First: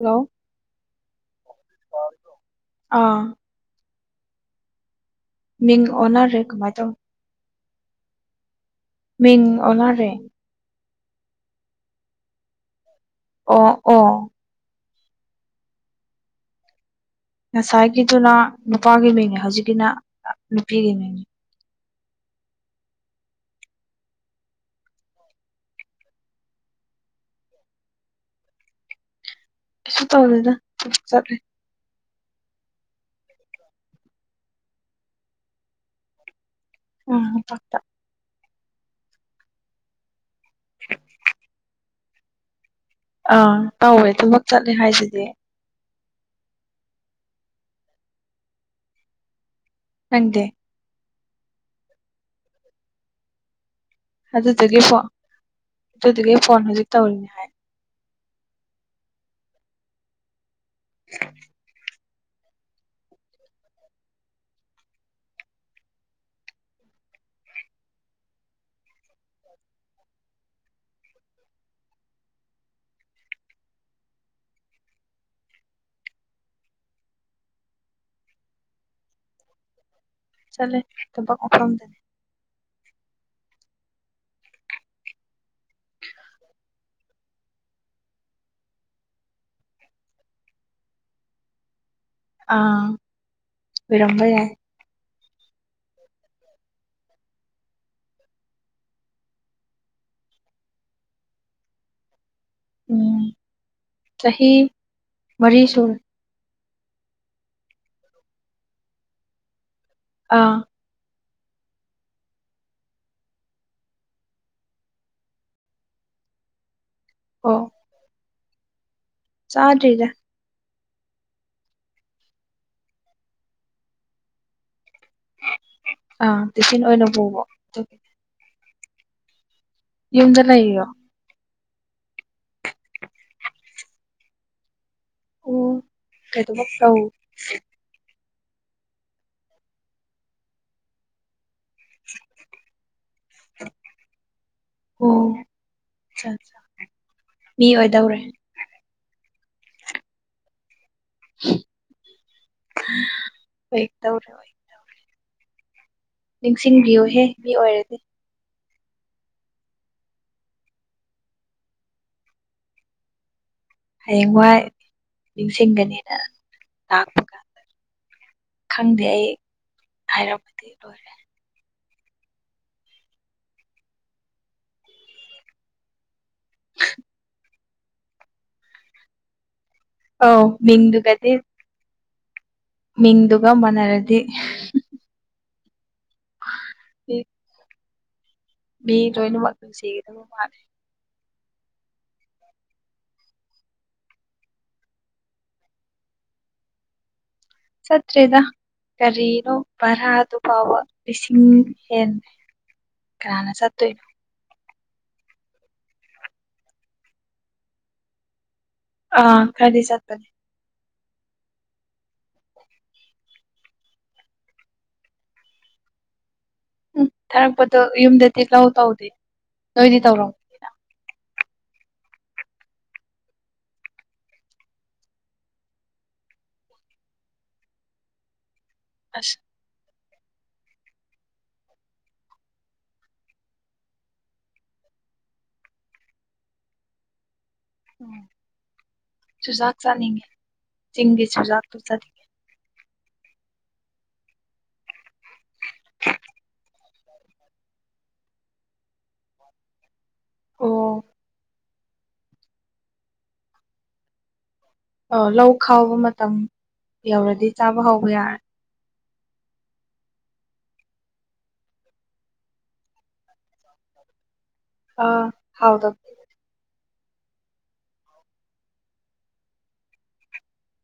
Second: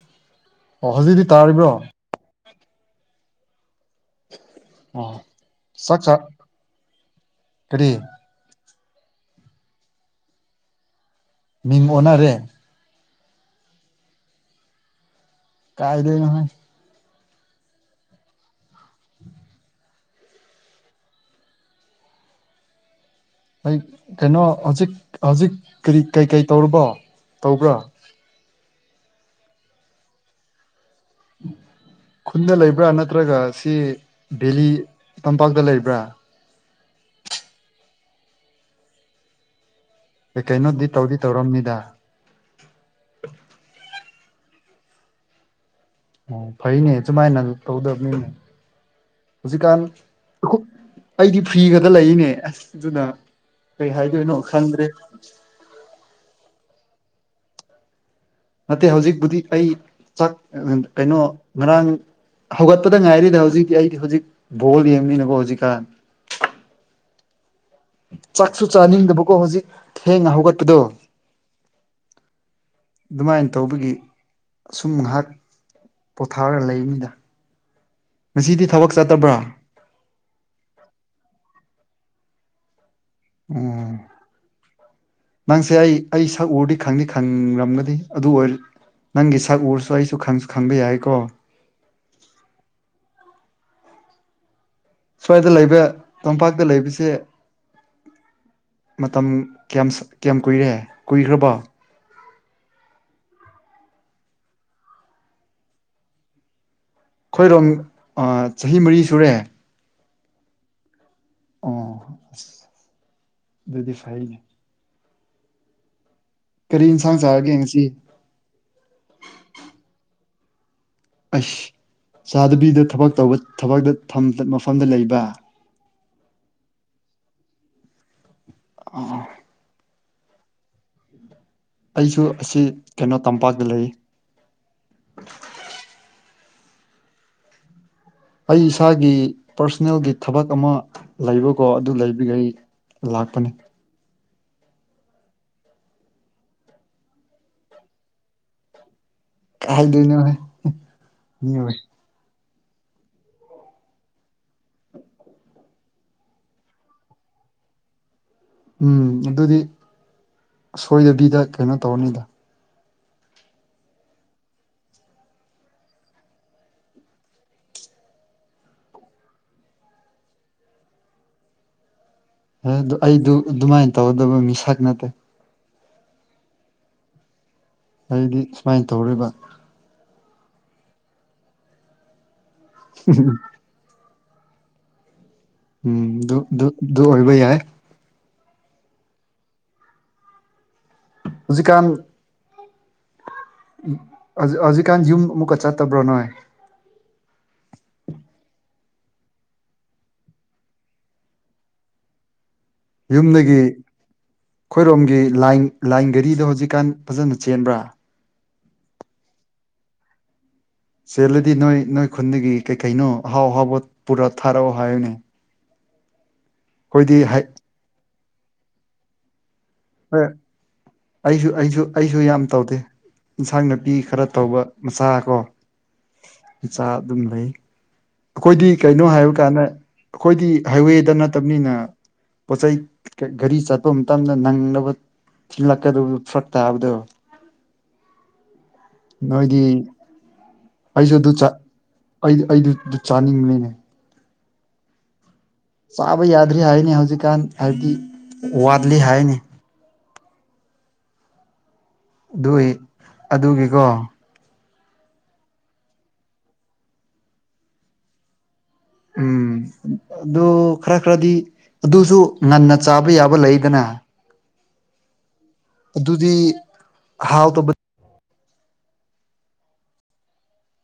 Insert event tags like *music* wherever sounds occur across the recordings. Hello ꯑꯣ ꯍꯧꯖꯤꯛꯗꯤ ꯇꯥꯔꯤꯕ꯭ꯔꯣ ꯑꯥ ꯑꯣ ꯃꯤꯡ ꯆꯥꯛ ꯆꯥ ꯑꯣꯟꯅꯔꯦ ꯀꯃꯥꯏ ꯇꯧ ꯀꯔꯤ ꯃꯤꯡ ꯑꯣꯟꯅꯔꯦ ꯃꯤꯡ ꯑꯣꯟꯅꯔꯦ ꯑꯣ ꯑꯣ ꯀꯥꯏꯗꯩꯅꯣꯍꯦ ꯉꯁꯥꯏꯒꯤꯗꯨꯅ ꯅꯨꯄꯥꯒꯤ ꯃꯤꯡꯅꯦ ꯍꯧꯖꯤꯛꯀꯤꯅ ꯅꯨꯄꯤꯒꯤ ꯃꯤꯡꯅꯤ ꯑꯩ ꯀꯩꯅꯣ ꯍꯧꯖꯤꯛ ꯍꯧꯖꯤꯛ ꯀꯔꯤ ꯀꯩꯀꯩ ꯇꯧꯔꯨꯕꯣ ꯇꯧꯕ꯭ꯔꯥ ꯀꯩꯁꯨ ꯇꯧꯗꯦꯗ ꯁꯨꯝ ꯆꯠꯂꯤ ꯈꯨꯟꯗ ꯂꯩꯕ꯭ꯔꯥ ꯅꯠꯇ꯭ꯔꯒ ꯁꯤ ꯚꯦꯂꯤ ꯇꯝꯄꯥꯛꯇ ꯂꯩꯕ꯭ꯔꯥ ꯎꯝ ꯄꯥꯛꯇ ꯀꯩ ꯀꯩꯅꯣꯗꯤ ꯇꯧꯗꯤ ꯇꯧꯔꯝꯅꯤꯗ ꯑꯥ ꯇꯧꯋꯦ ꯊꯕꯛ ꯆꯠꯂꯦ ꯍꯥꯏꯁꯤꯗꯤ ꯑꯣ ꯐꯩꯅꯦ ꯆꯨꯃꯥꯏꯅꯪ ꯇꯧꯗꯕꯅꯤꯅꯦ ꯍꯧꯖꯤꯛꯀꯥꯟ ꯅꯪꯗꯤ *unintelligible* ꯑꯩꯗꯤ ꯐ꯭ꯔꯤꯒꯗ ꯂꯩꯅꯦ ꯑꯁ ꯑꯗꯨꯅ ꯀꯩ ꯍꯥꯏ ꯑꯗꯨꯗꯨꯒꯤ ꯐꯣ ꯑꯗꯨꯗꯨꯒꯤ ꯐꯣꯟ ꯍꯧꯖꯤꯛ ꯇꯧꯔꯤꯅꯤ ꯍꯥꯏ ꯅꯠꯇꯦ ꯍꯧꯖꯤꯛꯄꯨꯗꯤ ꯑꯩ ꯆꯥꯛ ꯀꯩꯅꯣ ꯉꯔꯥꯡ ꯍꯧꯒꯠꯄꯗ ꯉꯥꯏꯔꯤꯗ ꯍꯨꯖꯤꯛꯇꯤ ꯑꯩꯗꯤ ꯍꯨꯖꯤꯛ ꯕꯣꯜ ꯌꯦꯡꯕꯅꯤꯅꯀꯣ ꯍꯨꯖꯤꯛꯀꯥꯟ ꯆꯥꯛꯁꯨ ꯆꯥꯅꯤꯡꯗꯕꯀꯣ ꯍꯨꯖꯤꯛ ꯊꯦꯡꯅ ꯍꯧꯒꯠꯄꯗꯣ ꯗꯨꯃꯥꯏꯟ ꯇꯧꯕꯒꯤ ꯑꯁꯨꯝ ꯉꯍꯥꯛ ꯄꯣꯊꯥꯔ ꯂꯩꯃꯤꯗ ꯉꯁꯤꯗꯤ ꯊꯕꯛ ꯆꯠꯇꯕ꯭ꯔꯥ ꯆꯠꯂꯦ ꯊꯕꯛ ꯃꯐꯝꯗꯅꯦ ꯑꯣ ꯅꯪꯁꯦ ꯑꯩ ꯑꯩ ꯁꯛ ꯎꯔꯗꯤ ꯈꯪꯗꯤ ꯈꯪꯅꯤꯡꯔꯝꯒꯅꯤ ꯑꯗꯨ ꯑꯣꯏ ꯅꯪꯒꯤ ꯁꯛ ꯎꯔꯁꯨ ꯑꯩꯁꯨ ꯈꯪꯁꯨ ꯈꯪꯕ ꯌꯥꯏꯀꯣ ꯑꯥ ꯑꯣꯏꯔꯝꯕ ꯌꯥꯏ ꯁ꯭ꯋꯥꯏꯗ ꯂꯩꯕ ꯇꯝꯄꯥꯛꯇ ꯂꯩꯕꯁꯦ ꯃꯇꯝ ꯀꯌꯥꯝ ꯁ ꯀꯌꯥꯝ ꯀꯨꯏꯔꯦ ꯀꯨꯏꯈ꯭ꯔꯕꯣ ꯎꯝ ꯆꯍꯤ ꯃꯔꯤ ꯁꯨꯔꯦ ꯈꯣꯏꯔꯣꯝ ꯑ ꯆꯍꯤ ꯃꯔꯤ ꯁꯨꯔꯦ ꯑꯥ ꯑꯣ ꯑꯁ ꯑꯗꯨꯗꯤ ꯐꯩꯅꯦ ꯀꯔꯤ ꯏꯟꯁꯥꯡ ꯆꯥꯔꯒꯦ ꯉꯁꯤ ꯆꯗ꯭ꯔꯤꯗ ꯑꯩꯁ ꯆꯥꯗꯕꯤꯗ ꯊꯕꯛ ꯇꯧꯕ ꯊꯕꯛꯇ ꯐꯝꯇ ꯃꯐꯝꯗ ꯂꯩꯕ ꯑꯥ ꯇꯦꯁꯤꯟ ꯑꯣꯏꯅ ꯄꯨꯕ ꯑꯗꯨꯒꯤ *unintelligible* ꯌꯨꯝꯗ ꯂꯩꯔꯤꯔꯣ ꯑꯩꯁꯨ ꯑꯁꯤ ꯀꯩꯅꯣ ꯇꯝꯄꯥꯛꯇ ꯂꯩ ꯎꯨ ꯀꯩ ꯊꯕꯛ ꯇꯧ ꯑꯩ ꯏꯁꯥꯒꯤ ꯄꯔꯁ꯭ꯅꯦꯜꯒꯤ ꯊꯕꯛ ꯑꯃ ꯂꯩꯕꯀꯣ ꯑꯗꯨ ꯂꯩꯕꯒꯤ ꯑꯩ ꯂꯥꯛꯄꯅꯦ ꯑꯣ ꯆꯥꯆꯥ ꯃꯤ ꯑꯣꯏꯗꯧꯔꯦ ꯀꯥꯏꯗꯩꯅꯣꯅꯦ ꯃꯤꯑꯣꯏ ꯀꯩ ꯇꯧꯔꯣꯏ ꯅꯤꯡꯁꯤꯡꯕꯤꯌꯣꯍꯦ ꯃꯤ ꯑꯣꯏꯔꯗꯤ ꯎꯝ ꯑꯗꯨꯗꯤ ꯁꯣꯏꯗꯕꯤꯗ ꯀꯩꯅꯣ ꯇꯧꯔꯅꯤꯗ ꯍꯥꯌꯦꯡꯋꯥꯏ ꯅꯤꯡꯁꯤꯡꯒꯅꯤꯅ ꯂꯥꯛꯄꯒ ꯈꯪꯗꯦ ꯑꯩ ꯍꯥꯏꯔꯛꯄꯗꯤ ꯂꯣꯏꯔꯦ ꯑꯦ ꯑꯗꯨ ꯑꯩꯗꯨ ꯑꯗꯨꯃꯥꯏꯅ ꯇꯧꯒꯗꯕ ꯃꯤꯁꯛ ꯅꯠꯇꯦ ꯑꯩꯗꯤ ꯁꯨꯃꯥꯏꯟ ꯇꯧꯔꯤꯕ ꯑꯧ ꯃꯤꯡꯗꯨꯒꯗꯤꯗ ꯃꯤꯡꯗꯨꯒ ꯃꯥꯟꯅꯔꯗꯤ ꯎꯝ ꯑꯗꯨ ꯑꯗꯨ ꯑꯗꯨ ꯑꯣꯏꯕ ꯌꯥꯏ ꯃꯤ ꯂꯣꯏꯅꯃꯛ ꯅꯨꯡꯁꯤꯒꯗꯕ ꯃꯥꯜꯂꯦ ꯍꯧꯖꯤꯛꯀꯥꯟ ꯎꯝ ꯑꯧꯖꯤꯛ ꯑꯧꯖꯤꯛꯀꯥꯟ ꯌꯨꯝ ꯑꯃꯨꯛꯀ ꯆꯠꯇꯕ꯭ꯔꯣ ꯅꯣꯏ? ꯆꯠꯇ꯭ꯔꯦꯗ ꯀꯔꯤꯅꯣ ꯚꯥꯔꯥꯗꯨ ꯐꯥꯎꯕ ꯂꯤꯁꯤꯡ ꯍꯦꯟꯂꯦ꯫ ꯌꯨꯝꯗꯒꯤ ꯈꯣꯏꯔꯣꯝꯒꯤ ꯂꯥꯏꯟ ꯂꯥꯏꯟ ꯒꯥꯔꯤꯗꯣ ꯍꯧꯖꯤꯛꯀꯥꯟ ꯐꯖꯅ ꯆꯦꯟꯕ꯭ꯔꯥ? ꯑꯥ ꯈꯔꯗꯤ ꯆꯠꯄꯅꯦ꯫ ꯆꯦꯜꯂꯗꯤ ꯅꯣꯏ ꯅꯣꯏ ꯈꯨꯟꯗꯒꯤ ꯀꯩ ꯀꯩꯅꯣ ꯑꯍꯥꯎ ꯑꯍꯥꯎꯕꯠ ꯄꯨꯔꯠ ꯊꯥꯔꯛꯑꯣ ꯍꯥꯏꯌꯣꯅꯦ ꯎꯝ ꯍꯥꯏ ꯊꯥꯔꯛꯄꯗꯣ ꯌꯨꯝꯗꯗꯤ ꯂꯧ ꯇꯧꯗꯤ *unintelligible* ꯑꯩꯁꯨ ꯑꯩꯁꯨ ꯑꯩꯁꯨ ꯌꯥꯝ ꯇꯧꯗꯦ ꯏꯟꯁꯥꯡ ꯅꯥꯄꯤ ꯈꯔ ꯇꯧꯕ ꯃꯆꯥ ꯀꯣ ꯏꯆꯥ ꯑꯗꯨꯝ ꯂꯩ ꯑꯈꯣꯏꯗꯤ ꯀꯩꯅꯣ ꯍꯥꯏꯕ ꯑꯁ ꯀꯥꯟꯅ ꯑꯈꯣꯏꯗꯤ ꯍꯥꯏꯋꯦꯗꯥ ꯅꯠꯇꯕꯅꯤꯅ ꯄꯣꯠꯆꯩꯩ ꯒꯦ ꯒꯥꯔꯤ ꯆꯠꯄ ꯃꯇꯝꯗ ꯅꯪꯂꯧ ꯋꯠ ꯊꯤꯜꯂꯛꯀꯗꯕꯗꯨ ꯐꯥꯔꯛ ꯇꯥꯕꯗꯣ ꯑꯣ ꯅꯣꯏꯗꯤ ꯆꯨꯖꯥꯛ ꯆꯥꯅꯤꯡꯉꯦ ꯑꯩꯁꯨ ꯆꯤꯡꯒꯤ ꯑꯗꯨ ꯆꯥ ꯆꯨꯖꯥꯛꯇꯨ ꯆꯥꯅꯤꯡꯉꯦ ꯑꯩꯗꯤ ꯑꯩꯗꯤ ꯖꯨꯠꯆꯥꯅꯤꯡꯕꯅꯤꯅꯦ ꯆꯥꯕ ꯌꯥꯗ꯭ꯔꯤ ꯍꯥꯏꯌꯦꯅꯦ ꯍꯧꯖꯤꯛꯀꯥꯟ ꯍꯥꯏꯕꯗꯤ ꯋꯥꯠꯂꯤ ꯍꯥꯏꯌꯦꯅꯦ꯫ ꯑꯣ ꯑꯗꯨꯏ ꯑꯗꯨꯒꯤꯀꯣ ꯑꯧ ꯂꯧ ꯈꯥꯎꯕ ꯃꯇꯝ ꯌꯧꯔꯗꯤ ꯆꯥꯕ ꯍꯧꯕ ꯌꯥꯔꯦ ꯎꯝ ꯑꯠ ꯑꯗꯨ ꯈꯔ ꯈꯔꯗꯤ ꯑꯗꯨꯁꯨ ꯉꯟꯅ ꯆꯥꯕ ꯌꯥꯕ ꯂꯩꯗꯅ ꯑꯥ ꯍꯥꯎꯗꯞ ꯑꯗꯨꯗꯤ ꯍꯥꯎꯇꯕꯠ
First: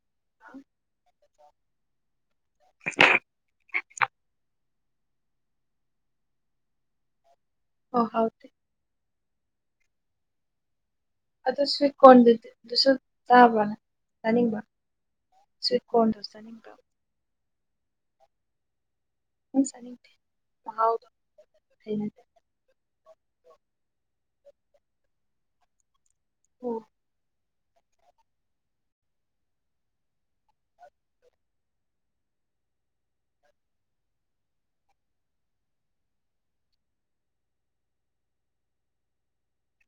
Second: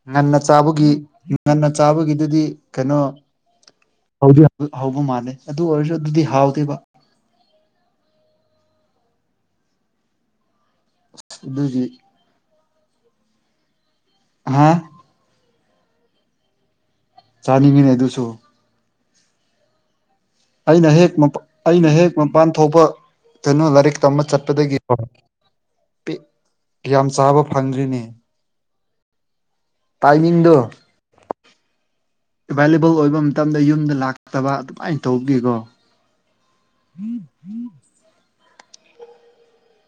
ꯉꯟꯅ ꯆꯥꯕꯒꯤ ꯉꯟꯅ ꯆꯥꯕꯒꯤꯗꯨꯗꯤ ꯀꯩꯅꯣ ꯍꯥꯎꯗꯦꯌꯥ ꯗꯨꯠ ꯍꯥꯎꯕ ꯃꯥꯜꯂꯦ ꯑꯗꯨ ꯑꯣꯏꯔꯖꯨ ꯑꯗꯨꯗꯤ ꯍꯥꯎꯇꯦꯕ ꯍꯣ ꯍꯣꯏꯠ ꯑꯗꯨ ꯑꯗꯨꯒꯤ ꯁ꯭ꯋꯤꯠ ꯀꯣꯔꯟꯗꯤꯗꯨ ꯗꯨꯁꯨ ꯆꯥꯕ꯭ꯔ ꯆꯥꯅꯤꯡꯕ꯭ꯔ? ꯍꯥ ꯁ꯭ꯋꯤꯠ ꯀꯣꯔꯟꯗꯨ ꯆꯥꯅꯤꯡꯕ꯭ꯔ? ꯆꯥꯅꯤꯡꯉꯤꯅꯦ ꯑꯗꯨꯁꯨ ꯅꯪ ꯆꯥꯅꯤꯡꯗꯦ ꯑꯩꯅ ꯃꯍꯥꯎꯗꯣ ꯍꯦꯛ ꯃꯄꯥ ꯑꯩꯅ ꯍꯦꯛ ꯍꯩꯅꯗꯦ ꯃꯄꯥꯟ ꯊꯣꯛꯄ ꯀꯩꯅꯣ ꯂꯥꯏꯔꯤꯛ ꯇꯝꯕ ꯆꯠꯄꯗꯒꯤ *unintelligible* ꯄꯦ ꯑꯣ ꯌꯥꯝ ꯆꯥꯕ ꯐꯪꯗ꯭ꯔꯤꯅꯦ ꯇꯥꯏꯃꯤꯡꯗꯨ ꯑꯦꯕꯥꯏꯂꯦꯕꯜ ꯑꯣꯏꯕ ꯃꯇꯝꯗ ꯌꯨꯝꯗ ꯂꯥꯛꯇꯕ ꯑꯗꯨꯃꯥꯏꯟ ꯇꯧꯒꯦꯀꯣ *inaudible*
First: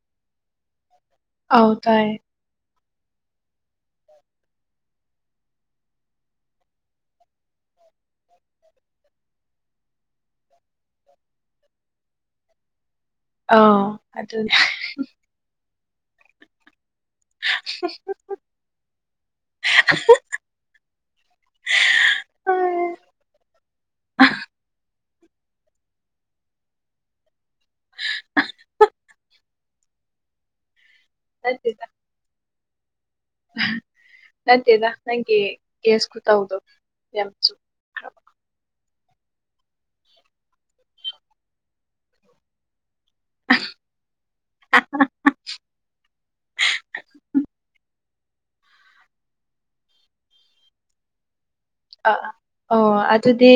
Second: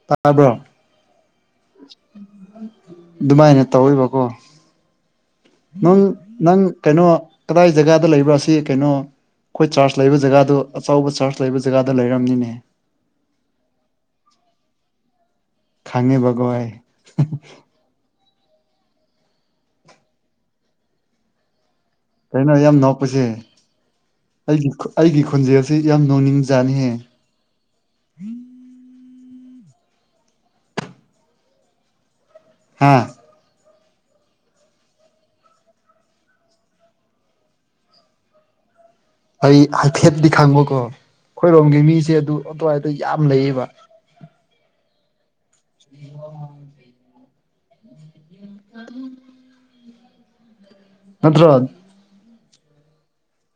ꯇꯥꯕ꯭ꯔꯣ ꯑꯧ ꯇꯥꯏꯌꯦ ꯑꯗꯨꯃꯥꯏꯅ ꯇꯧꯋꯤꯕꯀꯣ ꯅꯪ ꯅꯪ ꯀꯩꯅꯣ ꯀꯗꯥꯏ ꯖꯒꯥꯗ ꯂꯩꯕ꯭ꯔꯥ ꯁꯤ ꯀꯩꯅꯣ ꯈꯣꯏ ꯆꯥꯔꯖ ꯂꯩꯕ ꯖꯒꯥꯗꯨ ꯑꯆꯧꯕ ꯆꯥꯔꯖ ꯂꯩꯕ ꯖꯒꯥꯗ ꯂꯩꯔꯝꯅꯤꯅꯦ ꯑꯥꯎ ꯑꯗꯨꯅꯦ ꯈꯥꯡꯉꯦꯕꯒꯣ ꯑꯩ *unintelligible* ꯀꯩꯅꯣ ꯌꯥꯝ ꯅꯣꯛꯄꯁꯦ ꯑꯩꯒꯤ ꯈꯨ ꯑꯩꯒꯤ ꯈꯨꯟꯖꯦꯜꯁꯦ ꯌꯥꯝ ꯅꯣꯛꯅꯤꯡꯖꯥꯅꯤꯍꯦ *unintelligible* ꯅꯠꯇꯦꯗꯥ ꯍꯥꯥ ꯅꯠꯇꯦꯗ ꯅꯪꯒꯤ ꯀꯦꯁ ꯈꯨꯇꯧꯗꯣ ꯌꯥꯝꯆꯨ ꯑꯩ ꯍꯥꯏꯐꯦꯠꯗꯤ ꯈꯪꯕꯀꯣ ꯑꯩꯈꯣꯏꯔꯣꯝꯒꯤ ꯃꯤꯁꯦ ꯑꯗꯨ ꯑꯗꯨꯋꯥꯏꯗ ꯌꯥꯝ ꯂꯩꯌꯦꯕ *unintelligible* *unintelligible* *inaudible* *inaudible* ꯅꯠꯇ꯭ꯔꯣ ꯑ ꯑꯣ ꯑꯗꯨꯗꯤ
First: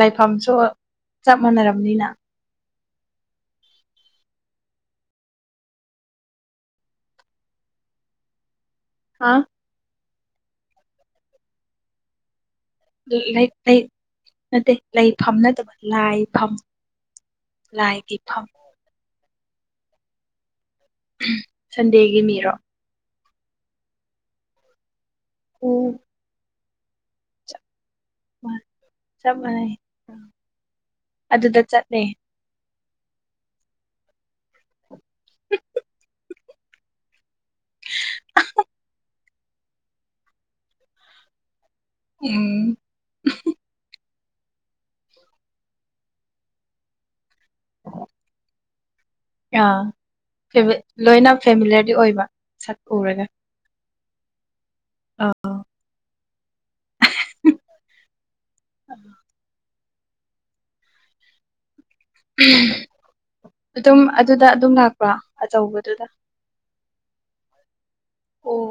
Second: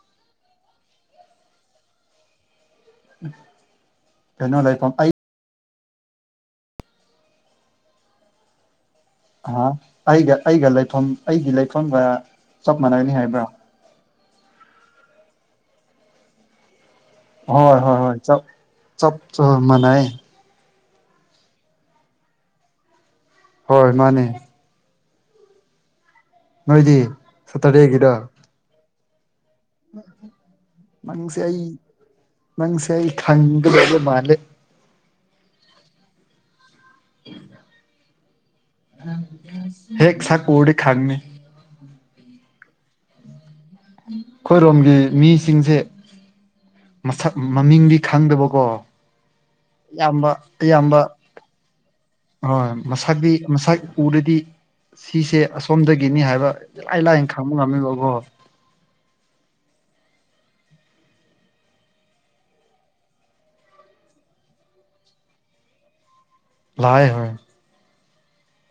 ꯂꯥꯏꯐꯝꯁꯨ ꯆꯞ ꯃꯥꯟꯅꯔꯝꯅꯤꯅ ꯀꯩꯅꯣ ꯂꯩꯐꯝ ꯑꯩ ꯍ ꯑ ꯑꯩꯒ ꯑꯩꯒ ꯂꯩꯐꯝ ꯑꯩꯒꯤ ꯂꯩꯐꯝꯒ ꯆꯞ ꯃꯥꯟꯅꯒꯅꯤ ꯍꯥꯏꯕ꯭ꯔꯥ ꯂꯩ ꯂꯩ ꯅꯠꯇꯦ ꯂꯩꯐꯝ ꯅꯠꯇꯕ ꯂꯥꯏꯐꯝ ꯍꯣꯏ ꯍꯣꯏ ꯍꯣꯏ ꯂꯥꯏꯒꯤ ꯆꯞ ꯐꯝ ꯆꯞ ꯆꯞ ꯃꯥꯅꯩꯌꯦ ꯁꯟꯗꯦꯒꯤ ꯃꯤꯔꯣ ꯍꯣꯏ ꯃꯥꯅꯦ ꯑꯣ ꯅꯣꯏꯗꯤ ꯁꯇꯔꯗꯦꯒꯤꯔ ꯃꯥꯅꯦ ꯆꯞ ꯃꯥꯟꯅꯩ ꯃꯪꯁꯦ ꯑꯗꯨꯗ ꯑꯩ ꯆꯠꯂꯦ ꯅꯪꯁꯦ ꯑꯩ ꯈꯪꯒꯗꯕ ꯃꯥꯟꯂꯦ *unintelligible* *inaudible* ꯍꯦꯛ ꯁꯛ ꯎꯔꯗꯤ ꯈꯪꯅꯤ ꯎꯝ ꯈꯣꯏꯔꯣꯝꯒꯤ ꯃꯤꯁꯤꯡꯁꯦ ꯃꯁꯛ ꯃꯃꯤꯡꯗꯤ ꯈꯪꯗꯕꯀꯣ ꯑꯥ ꯑꯌꯥꯝꯕ ꯐꯦꯃꯤ ꯑꯌꯥꯝꯕ ꯂꯣꯏꯅ ꯐꯦꯃꯤꯂꯔꯗꯤ ꯑꯣꯏꯕ ꯍꯣꯏ ꯁꯛ ꯎꯔꯒ ꯃꯁꯛꯗꯤ ꯃꯁꯛ ꯎꯔꯗꯤ ꯁꯤꯁꯦ ꯑꯁꯣꯝꯗꯒꯤꯅꯤ ꯍꯥꯏꯕ ꯂꯥꯏ ꯂꯥꯏꯅ ꯈꯪꯕ ꯉꯝꯃꯤꯕꯀꯣ *inaudible* ꯑꯗꯨꯝ ꯑꯗꯨꯗ ꯑꯗꯨꯝ ꯂꯥꯛꯄ꯭ꯔꯣ ꯑꯆꯧꯕꯗꯨꯗ ꯂꯥꯏ ꯍꯣꯏ ꯑꯣ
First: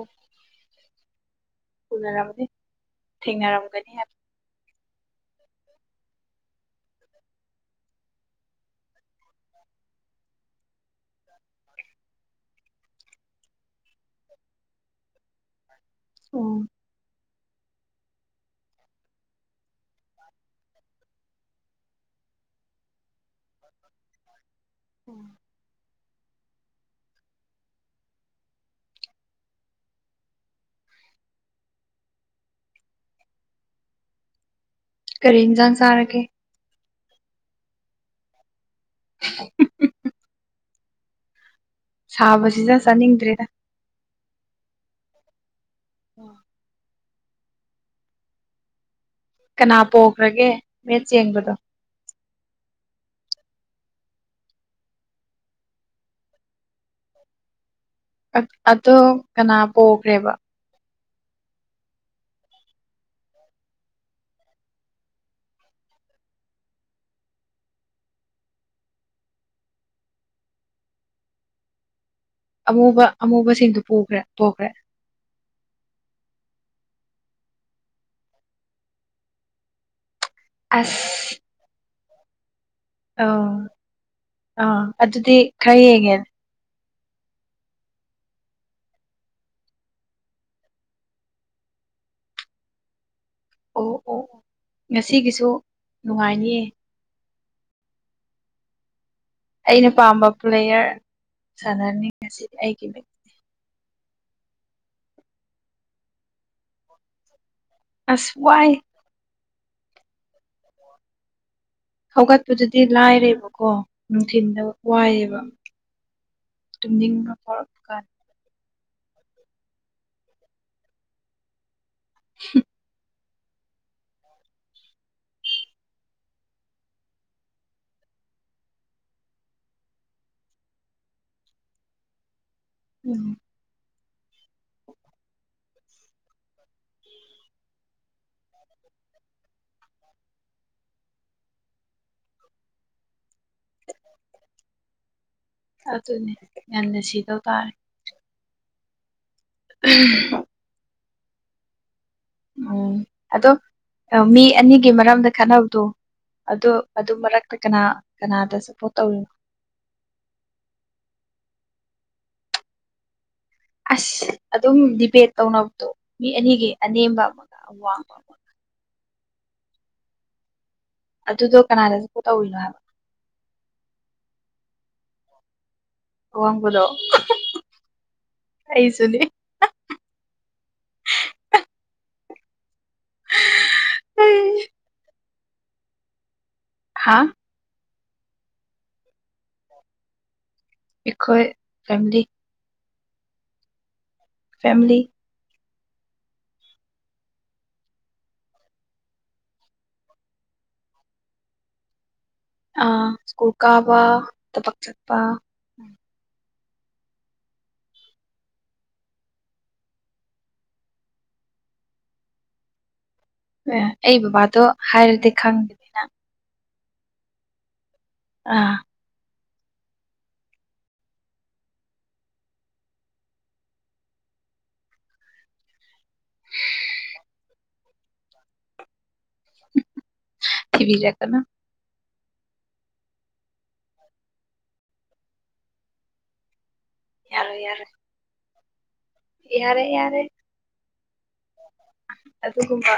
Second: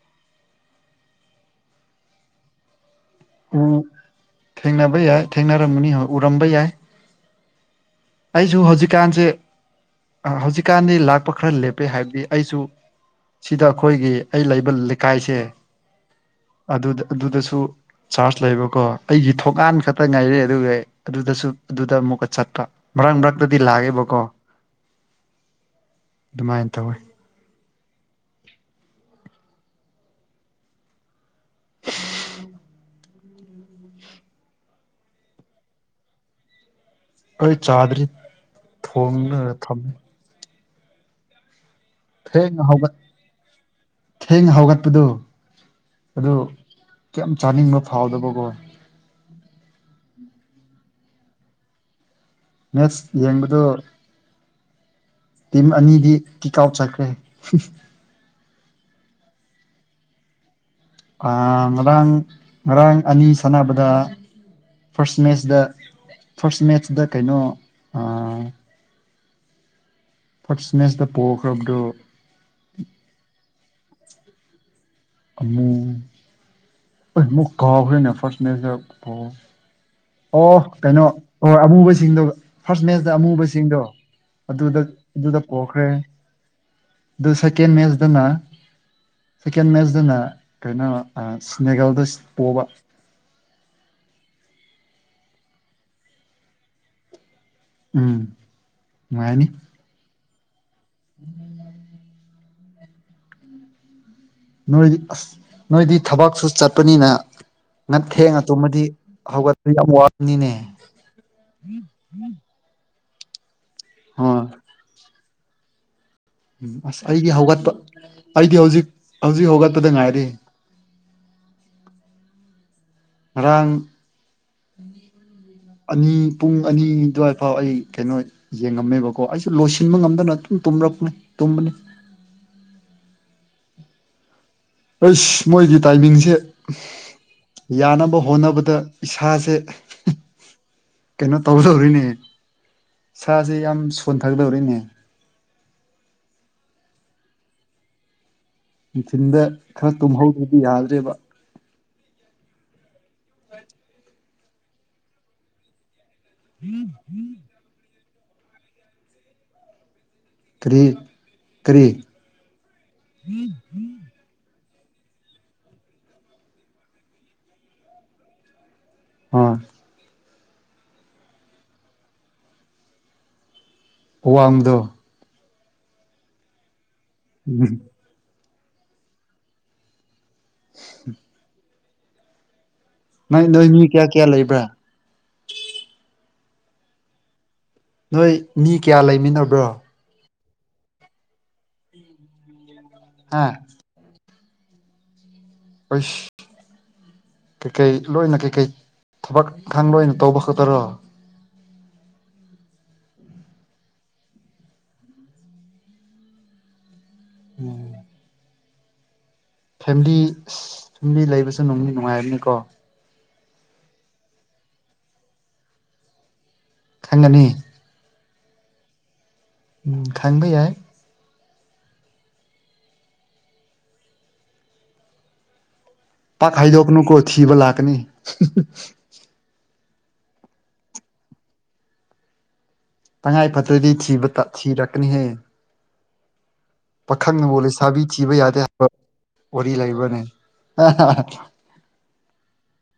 ꯎꯅꯔꯝꯅꯤ ꯎ ꯊꯦꯡꯅꯔꯝꯒꯅꯤ ꯍꯥꯏꯕ ꯊꯦꯡꯅꯕ ꯌꯥꯏ ꯊꯦꯡꯅꯔꯝꯒꯅꯤ ꯎꯔꯝꯕ ꯌꯥꯏ ꯑꯩꯁꯨ ꯍꯧꯖꯤꯛꯀꯥꯟꯁꯦ ꯍꯧꯖꯤꯛꯀꯥꯟꯗꯤ ꯂꯥꯛꯄ ꯈꯔ ꯂꯦꯞꯄꯦ ꯍꯥꯏꯕꯗꯤ ꯑꯩꯁꯨ ꯁꯤꯗ ꯑꯩꯈꯣꯏꯒꯤ ꯑꯩ ꯂꯩꯕ ꯂꯩꯀꯥꯏꯁꯦ ꯑꯣ ꯑꯗꯨꯗ ꯑꯗꯨꯗꯁꯨ ꯆꯔ꯭ꯆ ꯂꯩꯕꯀꯣ ꯑꯩꯒꯤ ꯊꯣꯡꯒꯥꯟ ꯈꯛꯇ ꯉꯥꯏꯔꯦ ꯑꯗꯨꯒ ꯑꯗꯨꯗꯁꯨ ꯑꯗꯨꯗ ꯑꯃꯨꯛꯀ ꯆꯠꯄ ꯃꯔꯛ ꯃꯔꯛꯇꯗꯤ ꯂꯥꯛꯑꯦꯕꯀꯣ *inaudible* ꯑꯗꯨꯃꯥꯏꯅ ꯇꯧꯋꯤ *unintelligible* ꯀꯔꯤ ꯏꯟꯖꯥꯡ ꯆꯔꯒꯦ ꯑꯩ ꯆꯥꯗ꯭ꯔꯤ ꯊꯣꯡꯔꯒ ꯊꯝꯃꯦ ꯊꯦꯡꯅ ꯁꯥꯕꯁꯤꯗ ꯍꯧꯒꯠ ꯆꯥꯅꯤꯡꯗ꯭ꯔꯦꯗ ꯊꯦꯡꯅ ꯍꯧꯒꯠꯄꯗꯨ ꯑꯗꯨ ꯀꯦꯝ ꯆꯥꯅꯤꯡꯕ ꯐꯥꯎꯗꯕꯀꯣ ꯀꯅꯥ ꯄꯣꯈ꯭ꯔꯒꯦ ꯃꯦꯁ ꯌꯦꯡꯕꯗꯣ ꯃꯦꯁ ꯌꯦꯡꯕꯗꯣ ꯇꯤꯝ ꯑꯅꯤꯗꯤ ꯀꯤꯛ ꯑꯥꯎꯠ ꯆꯠꯈ꯭ꯔꯦ ꯑ ꯑꯗꯣ ꯀꯅꯥ ꯄꯣꯈ꯭ꯔꯦꯕ ꯑ ꯉꯔꯥꯡ ꯉꯔꯥꯡ ꯑꯅꯤ ꯁꯥꯟꯅꯕꯗ ꯐꯥꯔ꯭ꯁ ꯃꯦꯁꯗ ꯐꯥꯔ꯭ꯁ ꯃꯦꯠꯆꯗ ꯀꯩꯅꯣ ꯑ ꯐꯥꯔꯁꯠ ꯃꯦꯠ꯭ꯆꯗ ꯄꯣꯈ꯭ꯔꯕꯗꯣ ꯑꯃꯨꯕ ꯑꯃꯨꯕꯁꯤꯡꯗꯨ ꯄꯨꯈ꯭ꯔꯦ ꯄꯣꯈ꯭ꯔꯦ ꯑꯝꯃꯨ ꯑꯩ ꯃꯨꯛ ꯀꯥꯎꯈ꯭ꯔꯦꯅꯦ ꯐꯥꯔ꯭ꯁ ꯃꯦꯠꯁꯇ ꯄꯣ ꯑꯣ ꯀꯩꯅꯣ ꯑꯁ ꯑꯣ ꯑꯃꯨꯕꯁꯤꯡꯗꯨ ꯐꯥꯔꯁ ꯃꯦꯠꯆꯇ ꯑꯧ ꯑꯃꯨꯕꯁꯤꯡꯗꯣ ꯑꯗꯨꯗ ꯑꯥ ꯑꯗꯨꯗꯤ ꯑꯗꯨꯗ ꯈꯔ ꯄꯣꯛꯈ꯭ꯔꯦ ꯌꯦꯡꯉꯦ ꯑꯗꯨ ꯁꯦꯀꯦꯟ ꯃꯦꯆꯗꯅ ꯁꯦꯀꯦꯟ ꯃꯦꯠꯆꯗꯅ ꯀꯩꯅꯣ ꯑꯥ ꯁ꯭ꯅꯦꯒꯜꯗ ꯄꯣꯕ ꯑꯣ ꯑꯣ ꯉꯁꯤꯒꯤꯁꯨ ꯅꯨꯡꯉꯥꯏꯅꯤꯌꯦ ꯎꯝ ꯅꯨꯉꯥꯏꯅꯤ ꯑꯩꯅ ꯄꯥꯝꯕ ꯄ꯭ꯂꯦꯌꯔ ꯁꯥꯟꯅꯅꯤ ꯉꯁꯤ ꯑꯩꯒꯤꯅꯤ ꯅꯣꯏꯗꯤ ꯑꯁ ꯅꯣꯏꯗꯤ ꯊꯕꯛꯁꯨ ꯆꯠꯄꯅꯤꯅ ꯅꯡ ꯑꯁ ꯊꯦꯡꯅꯥ ꯋꯥꯏ ꯇꯨꯝꯃꯗꯤ ꯍꯧꯒꯠꯄꯗꯤ ꯌꯥꯝ ꯋꯥꯒꯥꯅꯤꯅꯦ ꯍꯧꯒꯠꯄꯗꯨꯗꯤ ꯂꯥꯏꯔꯦꯕꯀꯣ ꯍꯣꯏ ꯅꯨꯡꯊꯤꯟꯗꯤ ꯋꯥꯏꯌꯦꯕꯥ ꯑꯁ ꯑꯩꯗꯤ ꯍꯧꯒꯠꯄ ꯑꯩꯗꯤ ꯍꯧꯖꯤꯛ ꯍꯧꯖꯤꯛ ꯍꯧꯒꯠꯄꯗ ꯉꯥꯏꯔꯤ *unintelligible* ꯉꯔꯥꯡ ꯑꯅꯤ ꯄꯨꯡ ꯑꯅꯤ ꯑꯗꯨꯋꯥꯏ ꯐꯥꯎ ꯑꯩ ꯀꯩꯅꯣ ꯌꯦꯡꯉꯝꯃꯦꯕꯀꯣ ꯑꯩꯁꯨ ꯂꯣꯏꯁꯤꯟꯕ ꯉꯝꯗꯅ ꯑꯗꯨꯝ ꯇꯨꯝꯒꯔꯕꯅꯦ ꯇꯨꯝꯕꯅꯦ ꯎꯝ ꯑꯩꯁ ꯃꯣꯏꯒꯤ ꯇꯥꯏꯃꯤꯡꯁꯦ ꯌꯥꯅꯕ ꯍꯣꯠꯅꯕꯗ ꯏꯁꯥꯁꯦ ꯀꯩꯅꯣ ꯇꯧꯒꯗꯧꯔꯤꯅꯦ ꯑꯦꯁꯥꯁꯦ ꯌꯥꯝ ꯁꯣꯟ ꯊꯒꯗꯧꯔꯤꯅꯦ ꯑꯗꯨꯅꯦ ꯉꯟꯅ ꯁꯤꯗꯧ ꯇꯥꯔꯦ ꯅꯨꯡꯊꯤꯟꯗ ꯈꯔ ꯇꯨꯝꯍꯧꯗ꯭ꯔꯗꯤ ꯌꯥꯗ꯭ꯔꯦꯕ ꯎꯝ ꯑꯗꯣ ꯃꯤ ꯑꯅꯤꯒꯤ ꯃꯔꯝꯗ ꯈꯠꯅꯕꯗꯣ ꯑ ꯑꯗꯨ ꯃꯔꯛꯇ ꯀꯅꯥ ꯀꯅꯥꯗ ꯁꯄꯣꯔꯠ ꯇꯧꯔꯤꯅꯣ ꯀꯔꯤ ꯀꯔꯤ ꯑꯁ ꯑꯗꯨꯝ ꯗꯤꯕꯦꯠ ꯇꯧꯅꯕꯗꯣ ꯃꯤ ꯑꯅꯤꯒꯤ ꯑꯅꯦꯝꯕ ꯑꯃꯒ ꯋꯥꯡꯕ ꯑꯃꯒ ꯑ ꯑꯗꯨꯗꯣ ꯀꯅꯥꯗ ꯁꯄꯣꯔꯠ ꯇꯧꯔꯤꯅꯣ ꯍꯥꯏꯕ ꯑꯋꯥꯡꯕꯗꯣ ꯑꯋꯥꯡꯕꯗꯣ *unintelligible* ꯑꯩꯁꯨꯅꯦ *unintelligible* ꯅꯪ ꯅꯣꯏ ꯃꯤ ꯀꯌꯥ ꯀꯌꯥ ꯂꯩꯕ꯭ꯔꯥ ꯍꯥꯥ ꯅꯣꯏ ꯃꯤ ꯀꯌꯥ ꯂꯩꯃꯤꯟꯅꯕ꯭ꯔꯣ ꯑꯩꯈꯣꯏ ꯐꯦꯃꯤꯂꯤ ꯍ ꯐꯦꯃꯤꯂꯤ ꯑꯁ ꯀꯩꯀꯩ ꯂꯣꯏꯅ ꯀꯩꯀꯩ ꯊꯕꯛ ꯏꯪꯈꯥꯡ ꯂꯣꯏꯅ ꯇꯧꯕ ꯈꯛꯇꯔꯣ ꯑ ꯁ꯭ꯀꯨꯜ ꯀꯥꯕ ꯊꯕꯛ ꯆꯠꯄ *unintelligible* ꯐꯦꯃꯤꯂꯤ ꯐꯦꯃꯤꯂꯤ ꯂꯩꯕꯁꯨ ꯅꯨꯡꯗꯤ ꯅꯨꯡꯉꯥꯏꯕꯅꯤꯀꯣ ꯑꯦ ꯑꯩ ꯕꯕꯥꯗꯣ ꯍꯥꯏꯔꯗꯤ ꯈꯪꯗꯦ ꯈꯪꯒꯅꯤ ꯑꯥ ꯈꯟꯕ ꯌꯥꯏ ꯄꯥꯛ ꯍꯥꯏꯗꯣꯛꯀꯅꯨꯀꯣ ꯊꯤꯕ ꯂꯥꯛꯀꯅꯤ ꯊꯤꯕꯤꯔꯛꯀꯅꯣ ꯇꯪꯉꯥꯏ ꯐꯗ꯭ꯔꯗꯤ ꯊꯤꯕ ꯊꯤꯔꯛꯀꯅꯤꯍꯦ ꯄꯥꯈꯪꯅꯕꯨ ꯌꯥꯔꯣꯏ ꯌꯥꯔꯣꯏ ꯂꯩꯁꯥꯕꯤ ꯊꯤꯕ ꯌꯥꯗꯦ ꯍꯥꯏꯕ ꯋꯥꯔꯤ ꯌꯥꯔꯦ ꯌꯥꯔꯦ ꯂꯩꯕꯔꯅꯦ ꯑꯗꯨꯒꯨꯝꯕ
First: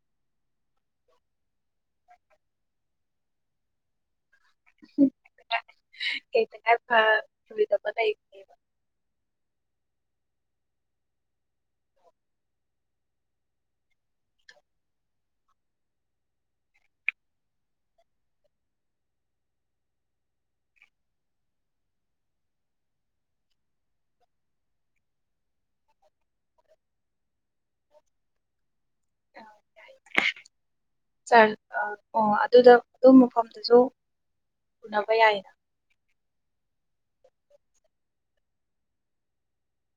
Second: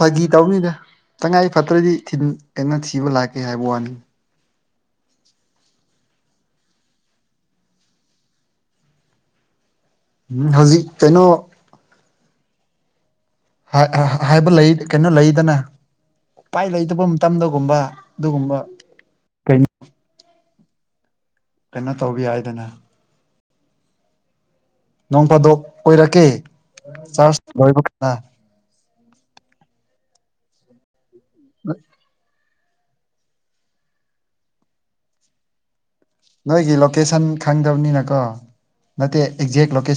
ꯐꯥꯒꯤ ꯇꯧꯅꯤꯗ ꯇꯉꯥꯏ ꯐꯗ꯭ꯔꯗꯤ ꯊꯤꯅ ꯊꯤꯕ ꯂꯥꯛꯀꯦ ꯍꯥꯏꯕ ꯋꯥꯅꯤ *unintelligible* ꯎꯝ ꯍꯧꯖꯤꯛ ꯀꯩꯅꯣ ꯍꯥꯏꯕ ꯀꯩꯅꯣ ꯂꯩꯗꯅ ꯎꯄꯥꯏ ꯂꯩꯇꯕ ꯃꯇꯝꯗꯒꯨꯝꯕ ꯑꯗꯨꯒꯨꯝꯕ ꯀꯩꯅꯣ ꯀꯩꯅꯣ ꯇꯧꯕ ꯍꯥꯏꯗꯅ ꯅꯣꯡ ꯐꯥꯗꯣꯛ ꯀꯣꯏꯔꯛꯀꯦ ꯆꯥꯔꯖ ꯑꯣꯏꯕ ꯀꯥꯟꯗ ꯆꯠꯂꯣ ꯑꯗꯨꯗ ꯑꯗꯨꯝ ꯃꯐꯝꯗꯨꯁꯨ ꯎꯅꯕ ꯌꯥꯏꯌꯦꯅ ꯅꯣꯏꯒꯤ ꯂꯣꯀꯦꯁꯟ ꯈꯪꯗꯕꯅꯤꯅꯀꯣ ꯅꯠꯇꯦ ꯑꯦꯛꯖꯦꯛ ꯂꯣꯀꯦꯁꯟ